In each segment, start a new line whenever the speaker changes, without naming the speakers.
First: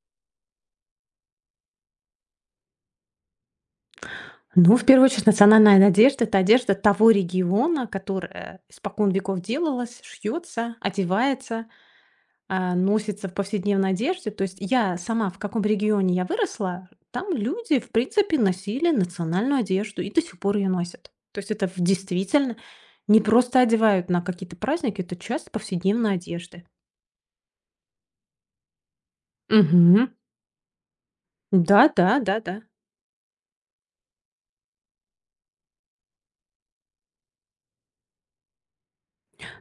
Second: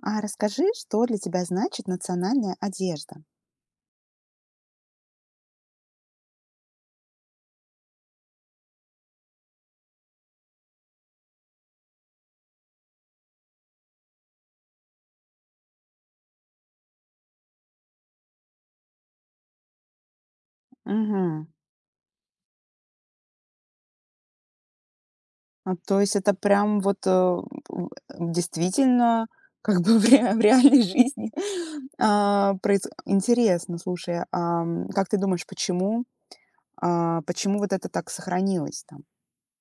А расскажи, что для тебя значит национальная одежда?
Ну, в первую очередь, национальная одежда – это одежда того региона, которая испокон веков делалась, шьется, одевается, носится в повседневной одежде. То есть я сама, в каком регионе я выросла, там люди, в принципе, носили национальную одежду и до сих пор ее носят. То
Мгм.
есть действительно не просто одевают на какие-то праздники, это часть
А, то
повседневной
есть это
одежды.
прям вот, в действительно, как бы в
Мгм.
ре в реальной жизни,
Да, да, да,
а,
да.
проис Интересно, слушай, как ты думаешь, почему вот это так сохранилось там?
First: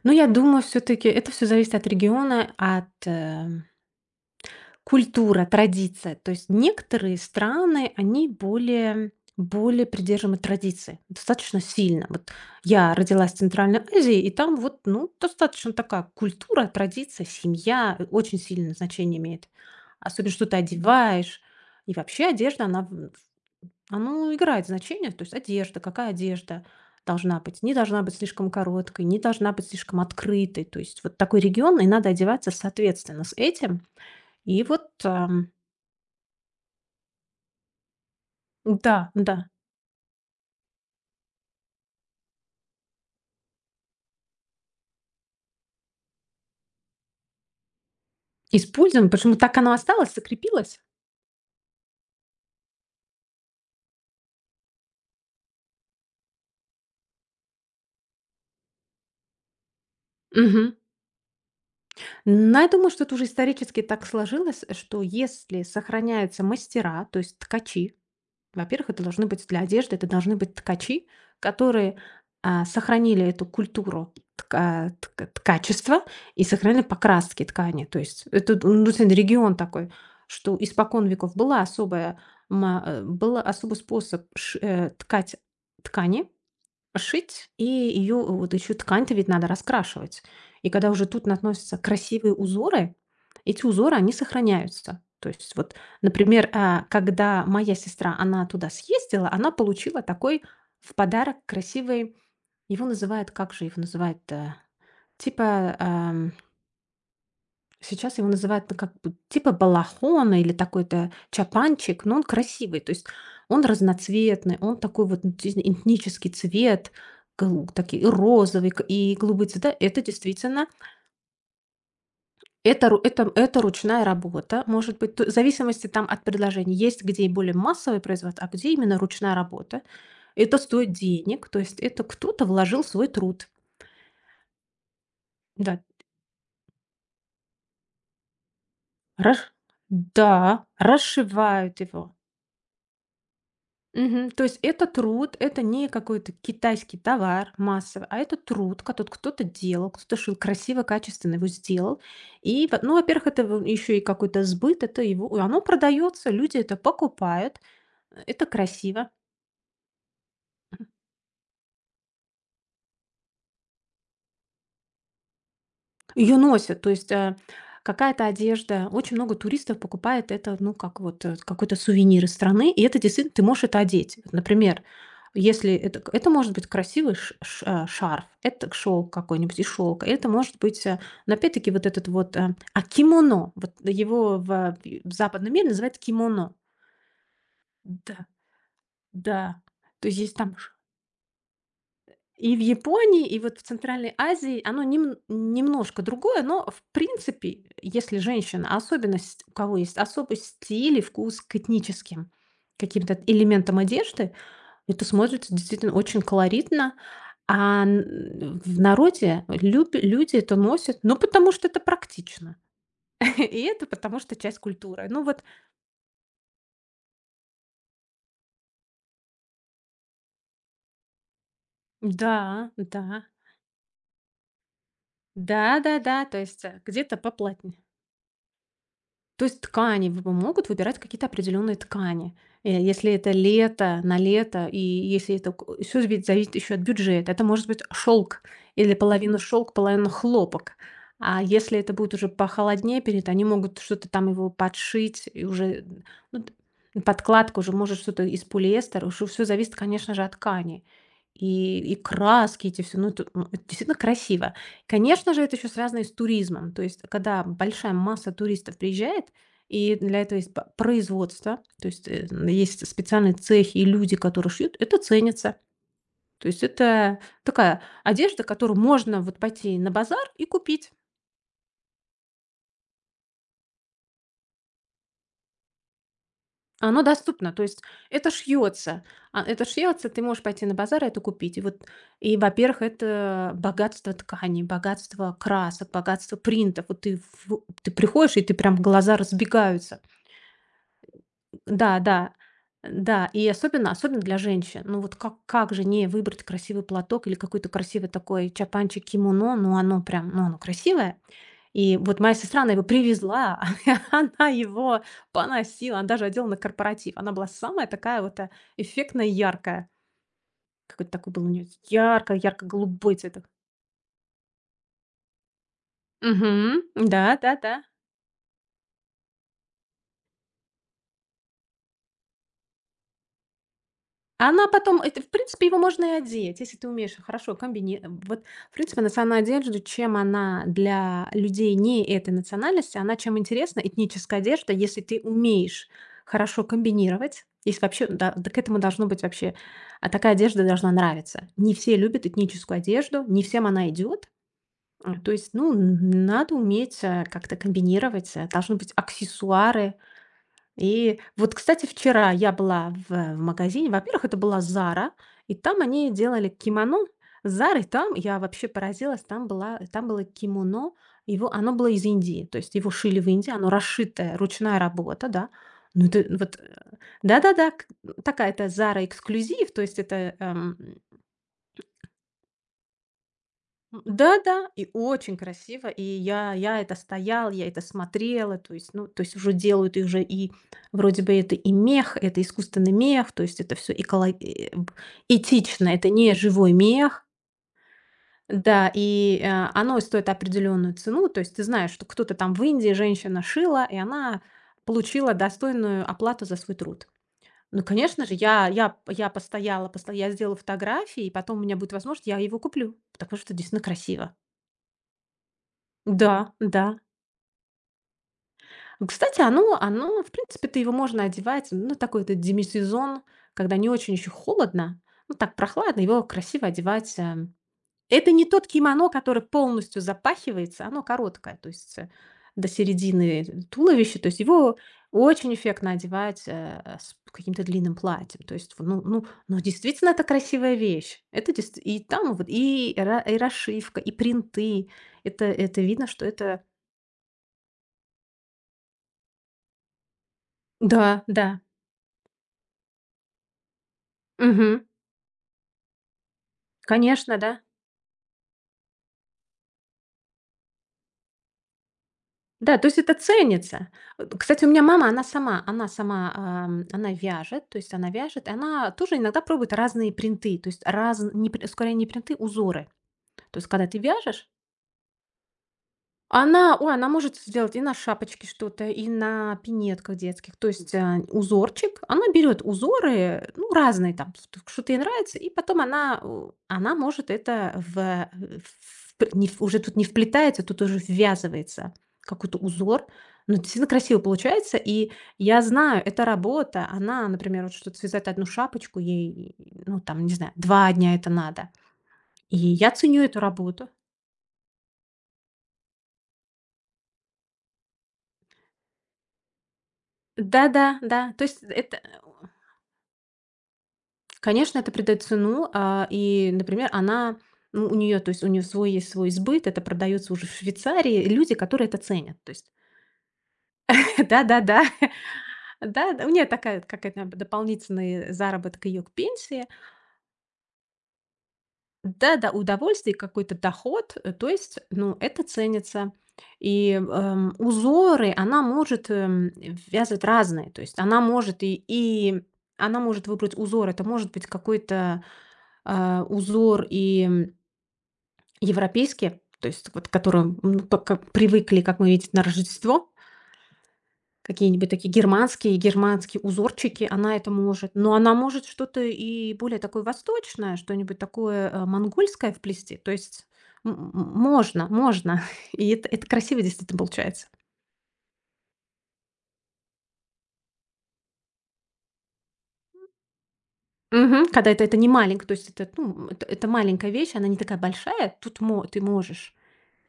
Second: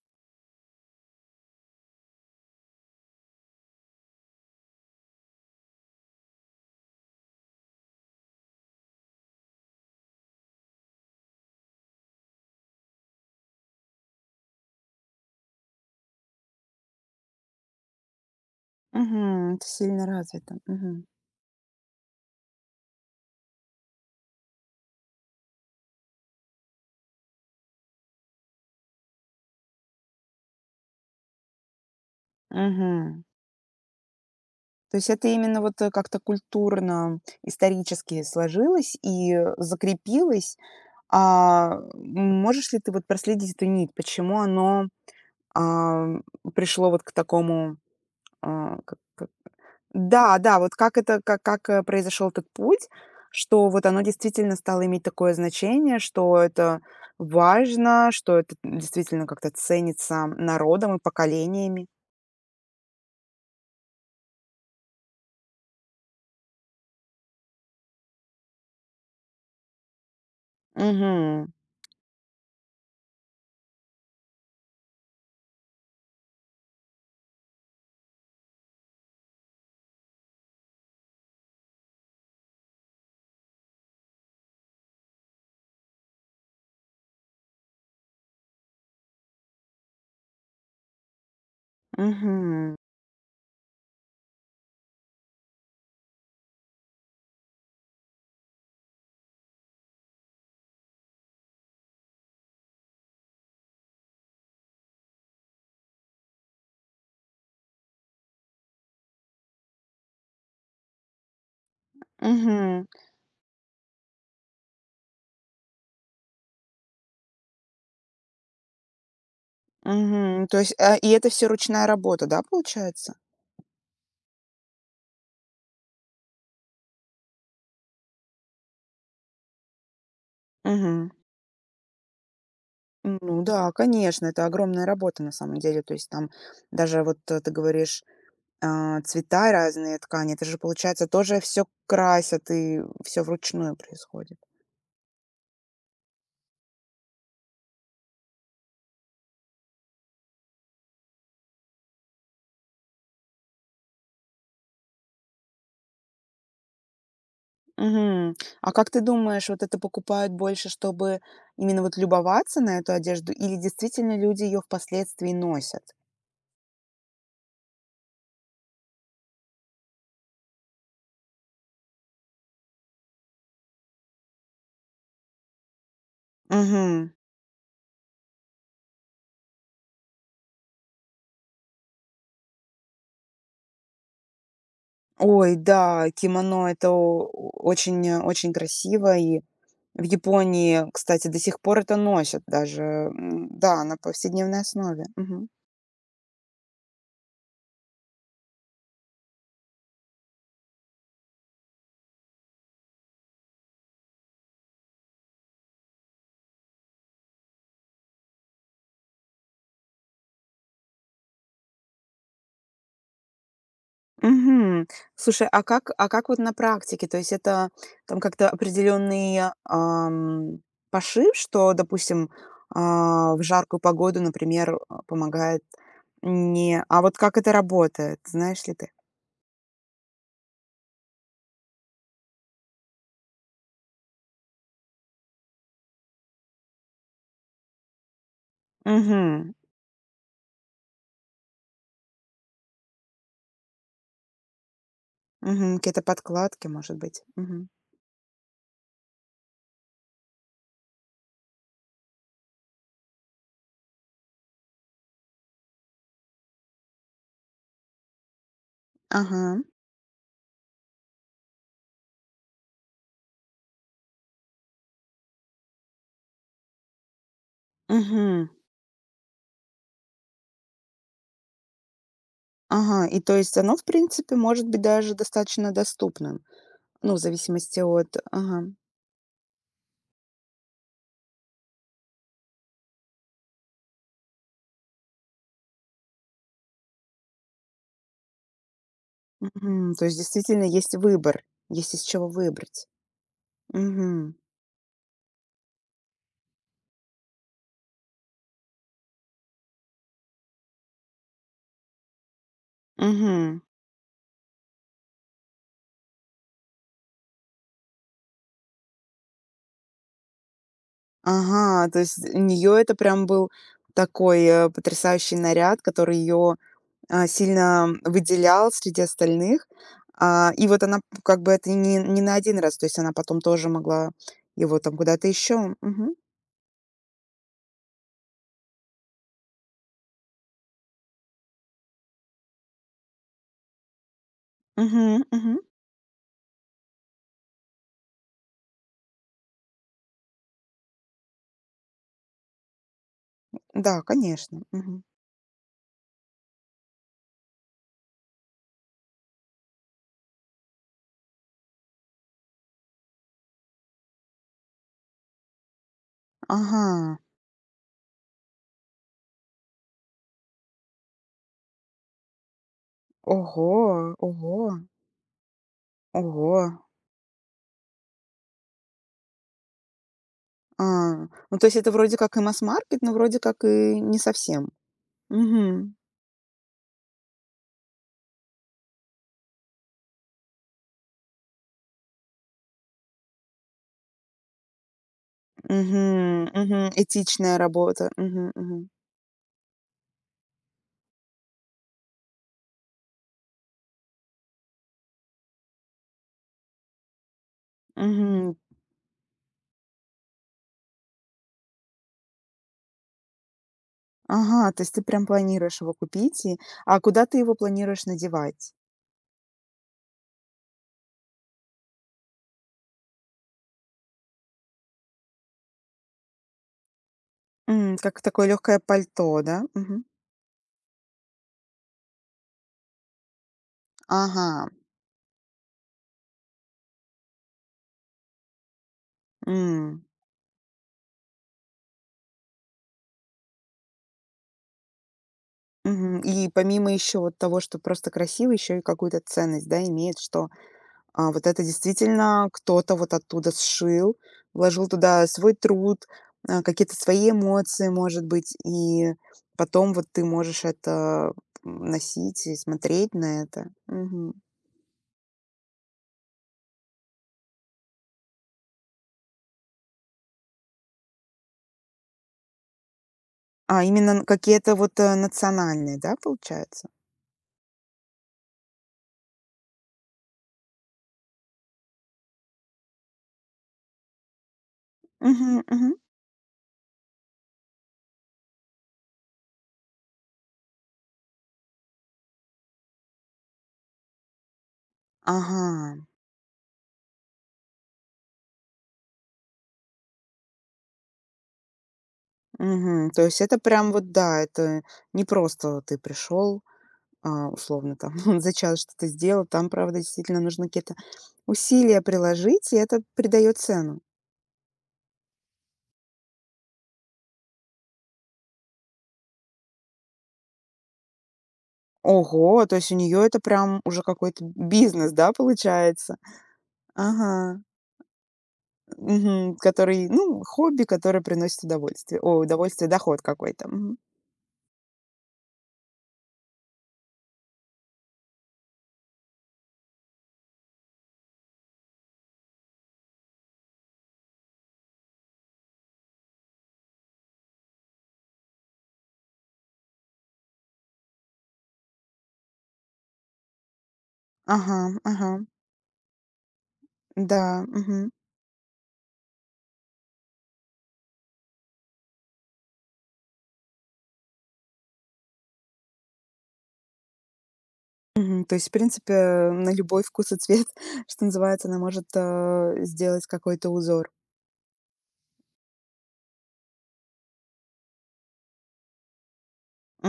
Но я думаю, все-таки это все зависит от региона, культура, традиция. То есть некоторые страны, они более придержимы традиции, достаточно сильно. Вот я родилась в Центральной Азии, и там вот, ну, достаточно такая культура, традиция, семья очень сильное значение имеет.
Мгм. Это сильно
Особенно, что ты
развито. Мгм.
одеваешь. И вообще одежда, она играет значение. То есть одежда, какая одежда должна быть. Не должна быть слишком короткой, не должна быть слишком открытой. То есть вот такой регион, и надо одеваться соответственно
Мгм.
с этим. И вот,
То есть это именно вот, как-то культурно, исторически сложилось
да. Да,
и закрепилось. А, можешь ли ты вот проследить эту нить? Почему оно, ам, пришло вот к такому, а,
используем,
как
почему так оно осталось,
Да, да, вот
закрепилось.
как это, произошел этот путь, что вот оно действительно стало иметь такое значение, что это важно, что это действительно как-то ценится
Мгм.
народом и поколениями?
Но я думаю, что это уже исторически так сложилось, что если сохраняются мастера, то есть ткачи, во-первых, это должны быть для одежды, это должны быть ткачи,
Угу,
которые сохранили эту культуру ткачества и сохранили покраски ткани. То есть это, ну, действительно регион такой, что испокон веков была особая, был особый способ ткать ткани, шить, и ее вот еще ткань-то ведь надо раскрашивать. И когда уже тут наносятся красивые
угу,
узоры, эти узоры, они сохраняются. То есть вот, например, когда моя сестра, она туда съездила, она получила такой в подарок красивый, его называют, как же его называют, типа сейчас его называют, ну, как бы типа балахона или такой-то чапанчик, но он красивый.
угу,
То есть он разноцветный, он такой вот, ну, действительно этнический цвет, такие и розовый, и голубые цвета. Это
угу. То
действительно,
есть, и это все ручная работа, да,
это,
получается?
это ручная работа, может быть, в зависимости там от предложений. Есть где и более массовый производство, а где именно ручная работа. Это стоит
Угу.
денег, то есть это кто-то вложил свой
Ну
труд.
да, конечно, это огромная работа на самом
Да.
деле. То есть там даже ты говоришь, цвета,
раш-
разные ткани, это же
да,
получается тоже все
расшивают его.
красят и все вручную
Мгм.
происходит.
То есть это труд, это не какой-то китайский товар массовый, а это труд, который кто-то делал, кто-то шил красиво, качественно его сделал. И, ну, во-первых, это еще и какой-то сбыт, это его, и оно продается, люди это покупают,
Мгм.
это
А как ты
красиво.
думаешь, вот это покупают больше, чтобы именно вот любоваться на эту одежду, или действительно люди ее впоследствии носят?
Ее носят, то есть, какая-то одежда. Очень много туристов покупает это, ну, как вот, какой-то сувенир из страны, и это действительно ты можешь это одеть. Вот, например, если это, к, это может быть
Мгм.
красивый шарф, это шелк какой-нибудь из шёлка, это может быть, но опять-таки вот этот вот, кимоно, вот его в западном
Ой,
мире называют
да,
кимоно.
очень,
Да,
очень красиво и…
да.
В
То есть есть там,
Японии, кстати, до сих пор это носят
и в
даже,
Японии, и
м,
вот в
да, на
Центральной
повседневной
Азии оно
основе. Мгм.
немножко другое, но, в принципе, если женщина, особенность, у кого есть особый стиль и вкус к этническим каким-то элементам одежды, это смотрится действительно очень колоритно. А н в народе люб люди это носят, ну, потому что это практично, и это потому что часть
Мгм.
культуры. Ну вот,
Слушай, а как вот на практике? То есть это там как-то определенный, пошив, что, допустим,
да, да.
в жаркую погоду, например, помогает…
Да-да-да, то есть,
не а
где-то
вот как это
поплотнее.
работает, знаешь ли ты?
То есть ткани в помогут выбирать какие-то определенные ткани. Э, если это лето, на лето, и если это все, всё зависит еще от бюджета. Это может быть шелк или половина
Мгм.
шелк, половина хлопок. А если это будет уже похолоднее перед, они могут что-то там его подшить и
Мгм.
уже,
Какие-то
ну, т
подкладки, может быть.
подкладка
Мгм.
уже может что-то из полиэстера. Уже все зависит, конечно же, от ткани. И краски эти все, ну, это, это действительно красиво. Конечно же, это еще связано и с туризмом. То есть, когда большая масса туристов приезжает,
Ага.
и для этого есть п производство, то есть, есть специальные цехи и люди, которые шьют, это ценится. То есть это такая одежда,
Мгм.
которую можно вот пойти на базар и купить.
Ага. И то есть оно, в принципе, может быть даже достаточно доступным.
Оно
Ну, в
доступно, то
зависимости
есть
от…
это
ага,
шьется. А, это шьется, ты можешь пойти на базар и это купить. И вот, и, во-первых, это богатство тканей, богатство красок, богатство принтов. Вот ты, ты приходишь, и ты прям глаза
мгм.
разбегаются.
То есть действительно есть выбор, есть
Да,
из чего
да,
выбрать.
да. И особенно, особенно
Мгм,
для женщин. Ну вот, как же не выбрать красивый платок или какой-то красивый такой чапанчик кимоно, ну оно прям, ну оно красивое. И вот моя сестра, она его привезла,
мгм.
она его поносила, она даже одела на корпоратив. Она была самая такая вот, эффектная, яркая. Какой-то такой был у нее
Ага, то есть у нее это
ярко-голубой
прям
цвет.
был такой, потрясающий наряд, который ее
Мгм. Да, да-да.
сильно выделял среди остальных. А, и вот она п как бы это не на один раз, то есть она потом тоже могла
Она
его там
потом, это, в
куда-то
принципе,
еще
его можно и одеть, если ты умеешь хорошо вот, в принципе, национальная одежда, чем она для людей не этой национальности, она чем интересна, этническая одежда, если ты умеешь хорошо комбинировать. Если вообще, да, да, к этому должно быть вообще, такая одежда должна нравиться. Не все любят этническую одежду, не всем она
Да,
идет.
конечно. Мгм.
То есть, ну, н надо уметь, как-то комбинировать, должны быть аксессуары, и вот, кстати, вчера я была в магазине. Во-первых, это была "Зара", и там они делали кимоно.
Ага.
С "Зарой" там я вообще поразилась, там была там было кимоно, его оно было из Индии, то есть его шили в Индии, оно
Ого,
расшитое,
ого,
ручная работа, да. Ну, это вот,
ого.
да-да-да, к такая-то "Зара" эксклюзив, то есть это,
А, ну, то есть это вроде как и масс-маркет, но вроде как и
м,
не
да-да,
совсем.
и очень красиво.
Мгм.
И я это стояла, я это смотрела. То есть, ну, то есть уже делают, и уже, и вроде бы это и мех, это искусственный мех, то есть это все этично, это не
Мгм.
живой
Мгм.
мех.
Этичная работа. Мгм. Мгм.
Да, и, оно стоит определенную цену. То есть ты знаешь, что кто-то там в Индии женщина шила, и она получила достойную оплату за свой труд. Ну, конечно же,
Мгм.
я постояла, посто я сделала фотографии, и потом у меня будет возможность, я его куплю, потому что действительно красиво.
Ага, то есть ты прям планируешь его купить,
Да,
и
да.
а куда ты его планируешь надевать?
Кстати, оно, в принципе-то, его можно одевать, ну, такой-то демисезон, когда не очень еще холодно, ну, так прохладно, его красиво одевать. Э.
М, как
Это не
такое
тот
легкое
кимоно,
пальто,
который
да?
полностью
Мгм.
запахивается, оно короткое, то есть, до середины, туловища, то есть
Ага.
его очень эффектно одевать, с каким-то длинным платьем. То есть, ну, ну, ну,
М.
действительно, это красивая вещь. Это и там вот, и, и расшивка, и принты. Это видно,
Мгм.
что
И
это…
помимо еще вот того, что просто красиво, еще и какую-то ценность, да, имеет, что…
Да,
А вот
да.
это действительно кто-то вот оттуда сшил,
Мгм.
вложил туда свой труд, какие-то свои
Конечно, да.
эмоции, может быть, и потом вот ты можешь это м, носить и
Да, то есть
смотреть
это
на это.
ценится. Э,
Мгм.
кстати, у меня мама, она сама, она вяжет, то есть она вяжет, и она тоже иногда пробует разные принты, то есть, раз, не пр скорее не принты, узоры. То есть
А,
когда ты
именно
вяжешь,
какие-то национальные, да,
она,
получается?
ой, она может сделать и на шапочке что-то, и на пинетках детских. То есть, узорчик. Она берет узоры, ну, разные там, т что-то ей нравится, и
Мгм,
потом
мгм.
она, у она может это в э, в не в уже тут не вплетается, тут уже ввязывается какой-то узор. Но действительно красиво получается. И я
Ага,
знаю, это работа. Она, например, вот что-то связать одну шапочку, ей, ну, там, не знаю, 2 дня это надо. И я
мгм.
ценю
То
эту
есть это
работу.
прям вот, да, это не просто ты пришел, условно там за час что-то сделал. Там, правда, действительно нужно какие-то
Да-да, да, да. То есть это,
усилия
э,
приложить, и это придает цену.
конечно, это придает цену, и, например, она, ну, у нее свой, есть свой сбыт, это продается уже в Швейцарии, и люди, которые это ценят. То
Ого,
есть,
то есть у нее это прям уже какой-то
да-да-да, да, да,
бизнес, да,
да,
получается?
да, у нее такая вот какая-то
Ага,
дополнительный заработок ее к
мгм,
пенсии,
который, ну, хобби, которое приносит удовольствие. О,
да-да,
удовольствие,
удовольствие,
доход
какой-то
какой-то. Мгм.
доход, то есть, ну, это ценится. Узоры она может, вязать разные, то есть она может, и она может выбрать узор, это может быть какой-то, узор, и европейские, то есть вот которые которым, пока привыкли, как мы видим, на Рождество,
Ага,
какие-нибудь такие
ага,
германские узорчики, она это
да,
может.
мгм.
Но она может что-то и более такое восточное, что-нибудь такое, монгольское вплести. То есть можно, можно. И это красиво действительно получается.
Мгм. То есть, в принципе, на любой вкус и цвет, что называется, она может сделать какой-то узор.
Мгм. Когда это не маленько, то есть это, ну, это маленькая вещь, она не такая большая. Тут мо ты можешь.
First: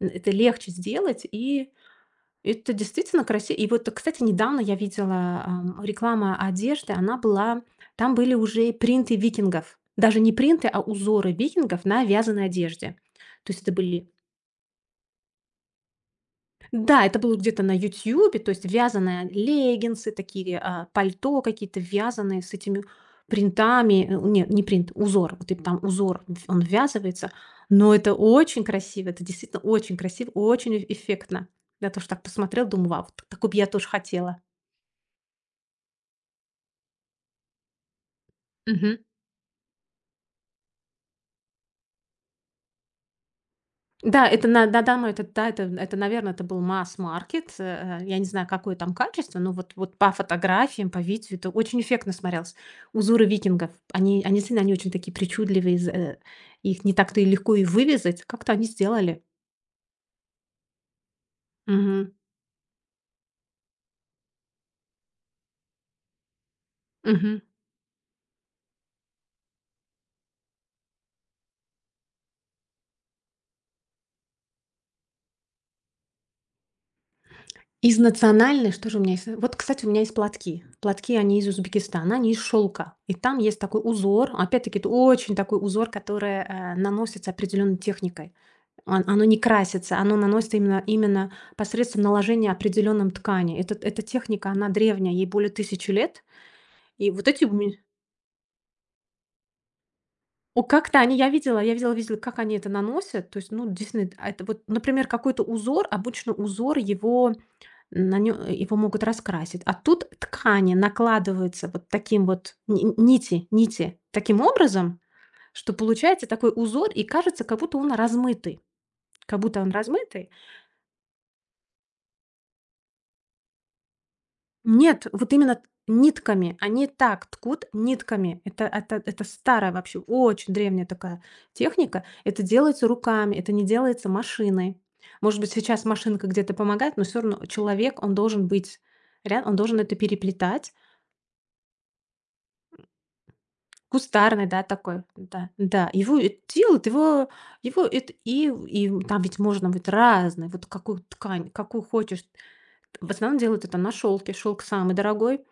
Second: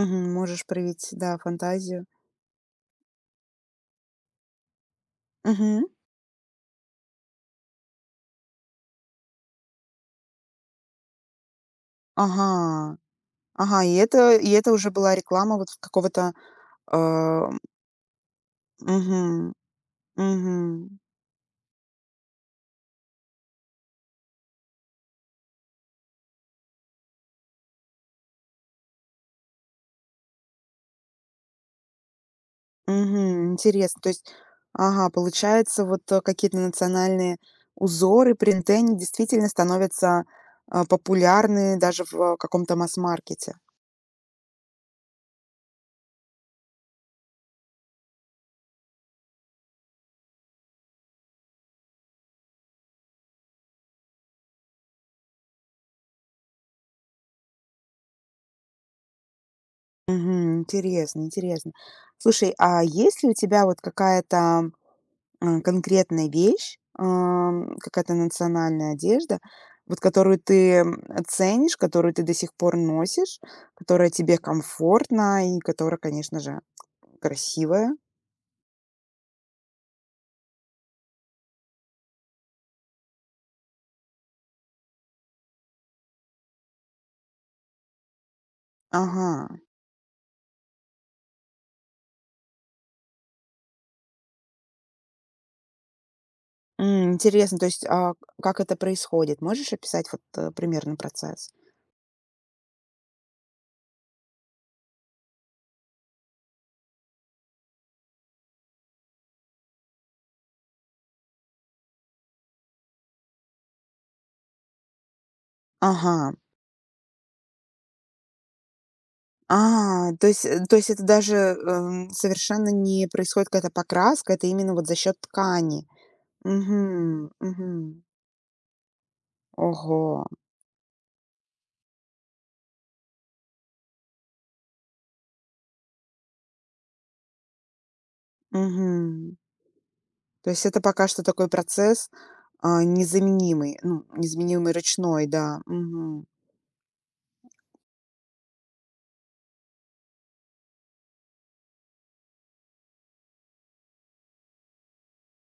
Н Это
Можешь
легче
проявить,
сделать.
да,
И
фантазию.
это действительно красиво. И вот, кстати, недавно я видела,
Мгм.
реклама одежды, она была, там были уже принты викингов. Даже не принты, а узоры викингов на вязаной одежде.
Ага,
То есть это
ага, и
были,
это и это уже была реклама вот какого-то,
да, это было
а,
где-то на Ютьюбе, то есть
мгм,
вязаные леггинсы, такие,
мгм,
пальто какие-то вязаные с этими принтами. Нет, не принт, узор. Вот и там узор, он ввязывается. Но это очень красиво, это действительно очень красиво, очень эффектно. Я тоже так посмотрела, думаю, вау, вот такой
мгм.
бы я тоже
Интересно, то есть,
хотела.
ага, получается, вот, какие-то национальные узоры, принты,
Мгм.
они действительно становятся, популярны даже в каком-то масс-маркете.
Да, это, на да, да, ну, это да, это, наверное, это был масс-маркет. Э, я не знаю, какое там качество, но вот по фотографиям, по видео это очень эффектно смотрелось. Узоры викингов, они действительно, они очень такие причудливые, их не так-то и легко и вывязать. Как-то они сделали.
Мгм. Интересно, интересно.
Мгм.
Слушай, а есть ли у тебя вот какая-то конкретная вещь,
Мгм.
какая-то национальная одежда, вот которую ты, м, ценишь, которую ты до сих пор носишь, которая тебе комфортна и которая, конечно же, красивая?
Из национальной, что же у меня есть? Э, вот, кстати, у меня есть платки. Платки, они из Узбекистана, они из шелка. И там есть такой узор. Опять-таки, это очень такой узор, который, наносится определенной техникой. Он Оно не
Ага.
красится, оно наносится именно посредством наложения определенным ткани. Эта техника, она древняя, ей более 1000 лет. И
М,
вот эти
интересно, то
уме
есть, как это происходит? Можешь описать вот,
О,
примерно
как-то они, я
процесс?
видела я видела видела, как они это наносят. То есть, ну, действительно, это вот, например, какой-то узор, обычно узор его, на нё его могут раскрасить, а тут ткани накладываются вот таким вот, нити таким образом, что получается
Ага.
такой узор, и кажется, как будто он размытый. Как будто он
А, то
размытый.
есть, то есть это даже, совершенно не происходит какая-то покраска, это именно вот за
Нет,
счет
вот именно
ткани.
нитками. Они так
Угу,
ткут
угу.
нитками. Это старая вообще,
Ого,
очень древняя такая техника. Это делается руками, это не делается машиной. Может быть, сейчас машинка где-то помогает, но все равно человек, он должен быть,
угу.
ря он должен это
То есть
переплетать.
это пока что такой процесс, незаменимый, ну,
Кустарный, да,
незаменимый
такой,
ручной,
да,
да.
да. Его
Мгм.
это делают, его, его это, и там ведь можно быть разный, вот какую ткань, какую хочешь. В основном делают это на шелке, шелк самый дорогой.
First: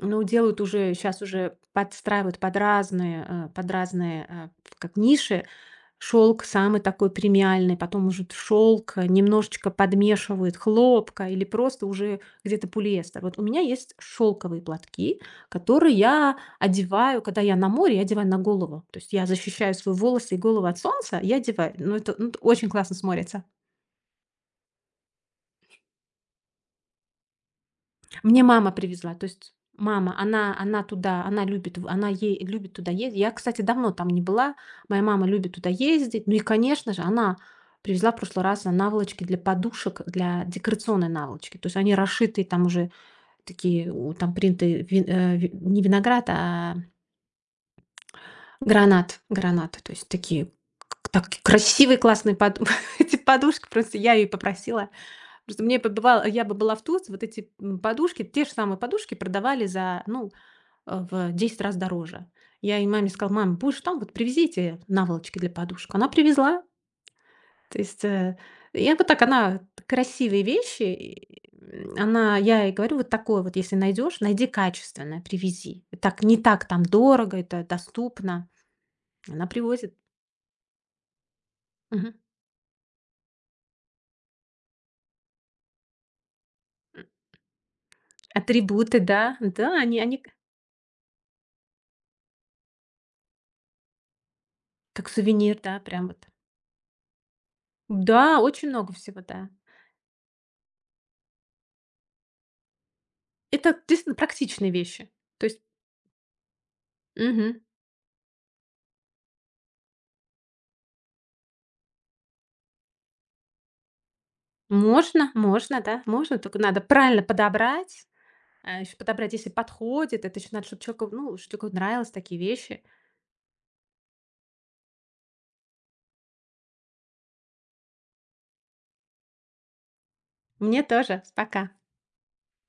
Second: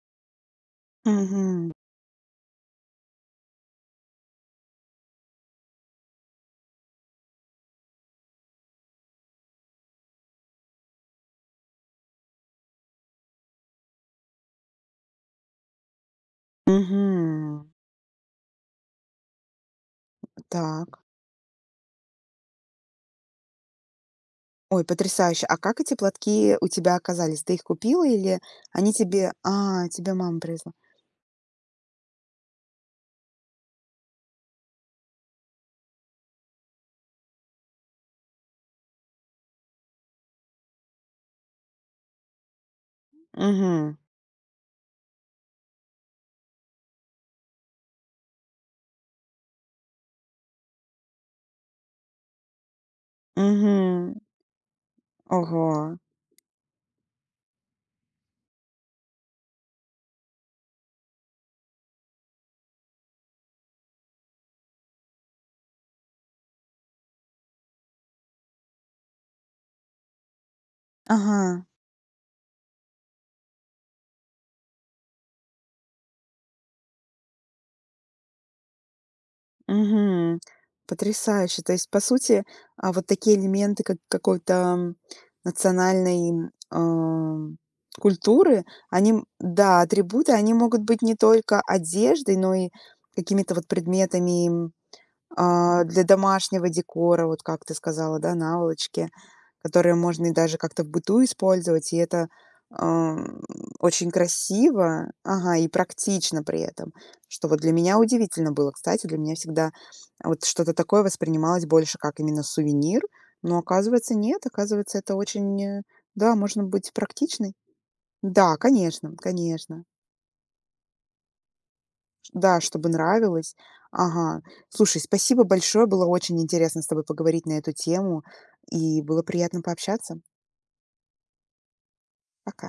Ну, делают уже сейчас, уже
Мгм.
подстраивают под разные, под разные, э, как ниши. Шелк самый такой премиальный, потом уже шелк немножечко подмешивают хлопка или просто уже где-то полиэстер. Вот у меня есть шелковые платки, которые я одеваю, когда я на
Мгм.
море, я одеваю на голову. То есть я защищаю свои волосы и голову от
Так.
солнца, я одеваю. Ну, это очень классно смотрится.
Ой, потрясающе. А как эти платки у тебя оказались? Ты их купила или
Мне мама
они
привезла. То
тебе…
есть
А, тебе
мама,
мама
она
привезла.
она туда, она ей любит туда ездить. Я, кстати, давно там не была. Моя мама любит туда ездить. Ну и, конечно же, она привезла в прошлый раз наволочки для подушек, для декорационной наволочки. То есть они расшитые, там уже такие,
Угу,
у там принты, вин э, ви не виноград, а гранат. То есть такие, к так красивые, классные поду эти подушки. Просто я
угу.
ее попросила. Просто мне
Ого.
побывало, я бы была в Турции, вот эти, подушки, те же самые подушки продавали за, ну, в 10 раз дороже. Я и маме сказала: "Мам, будешь там, вот привезите наволочки для подушек". Она привезла. То есть, я вот так, она красивые вещи, и,
Ага.
м, она я ей говорю: "Вот такое вот, если найдешь, найди качественное, привези. Так не так там дорого, это доступно". Она привозит.
Мгм. Потрясающе. То есть, по
Мгм.
сути, вот такие элементы, как какой-то, м, национальной, м, культуры,
Атрибуты,
они, м,
да, да,
да,
они они к
атрибуты, они могут быть не только одеждой, но и какими-то вот предметами,
как сувенир, да,
для
прям вот.
домашнего декора, вот как ты сказала, да,
Да, очень много
наволочки,
всего, да.
которые можно и даже как-то в быту использовать, и это, ам,
Это
очень
действительно практичные вещи.
красиво,
То
ага,
есть
и практично при этом, что
мгм.
вот для меня удивительно было. Кстати, для меня всегда вот что-то такое воспринималось больше как именно сувенир, но оказывается, нет, оказывается, это
Можно,
очень,
можно, да,
да,
можно, только
можно
надо
быть
правильно
практичной.
подобрать.
Да,
А еще
конечно,
подобрать, если
конечно.
подходит. Это еще надо, чтобы человеку, ну, чтобы человеку нравились такие
Да,
вещи.
чтобы нравилось. Ага. Слушай, спасибо большое. Было очень интересно с тобой поговорить на эту тему, и было приятно пообщаться.
Мне тоже. Пока.
Пока.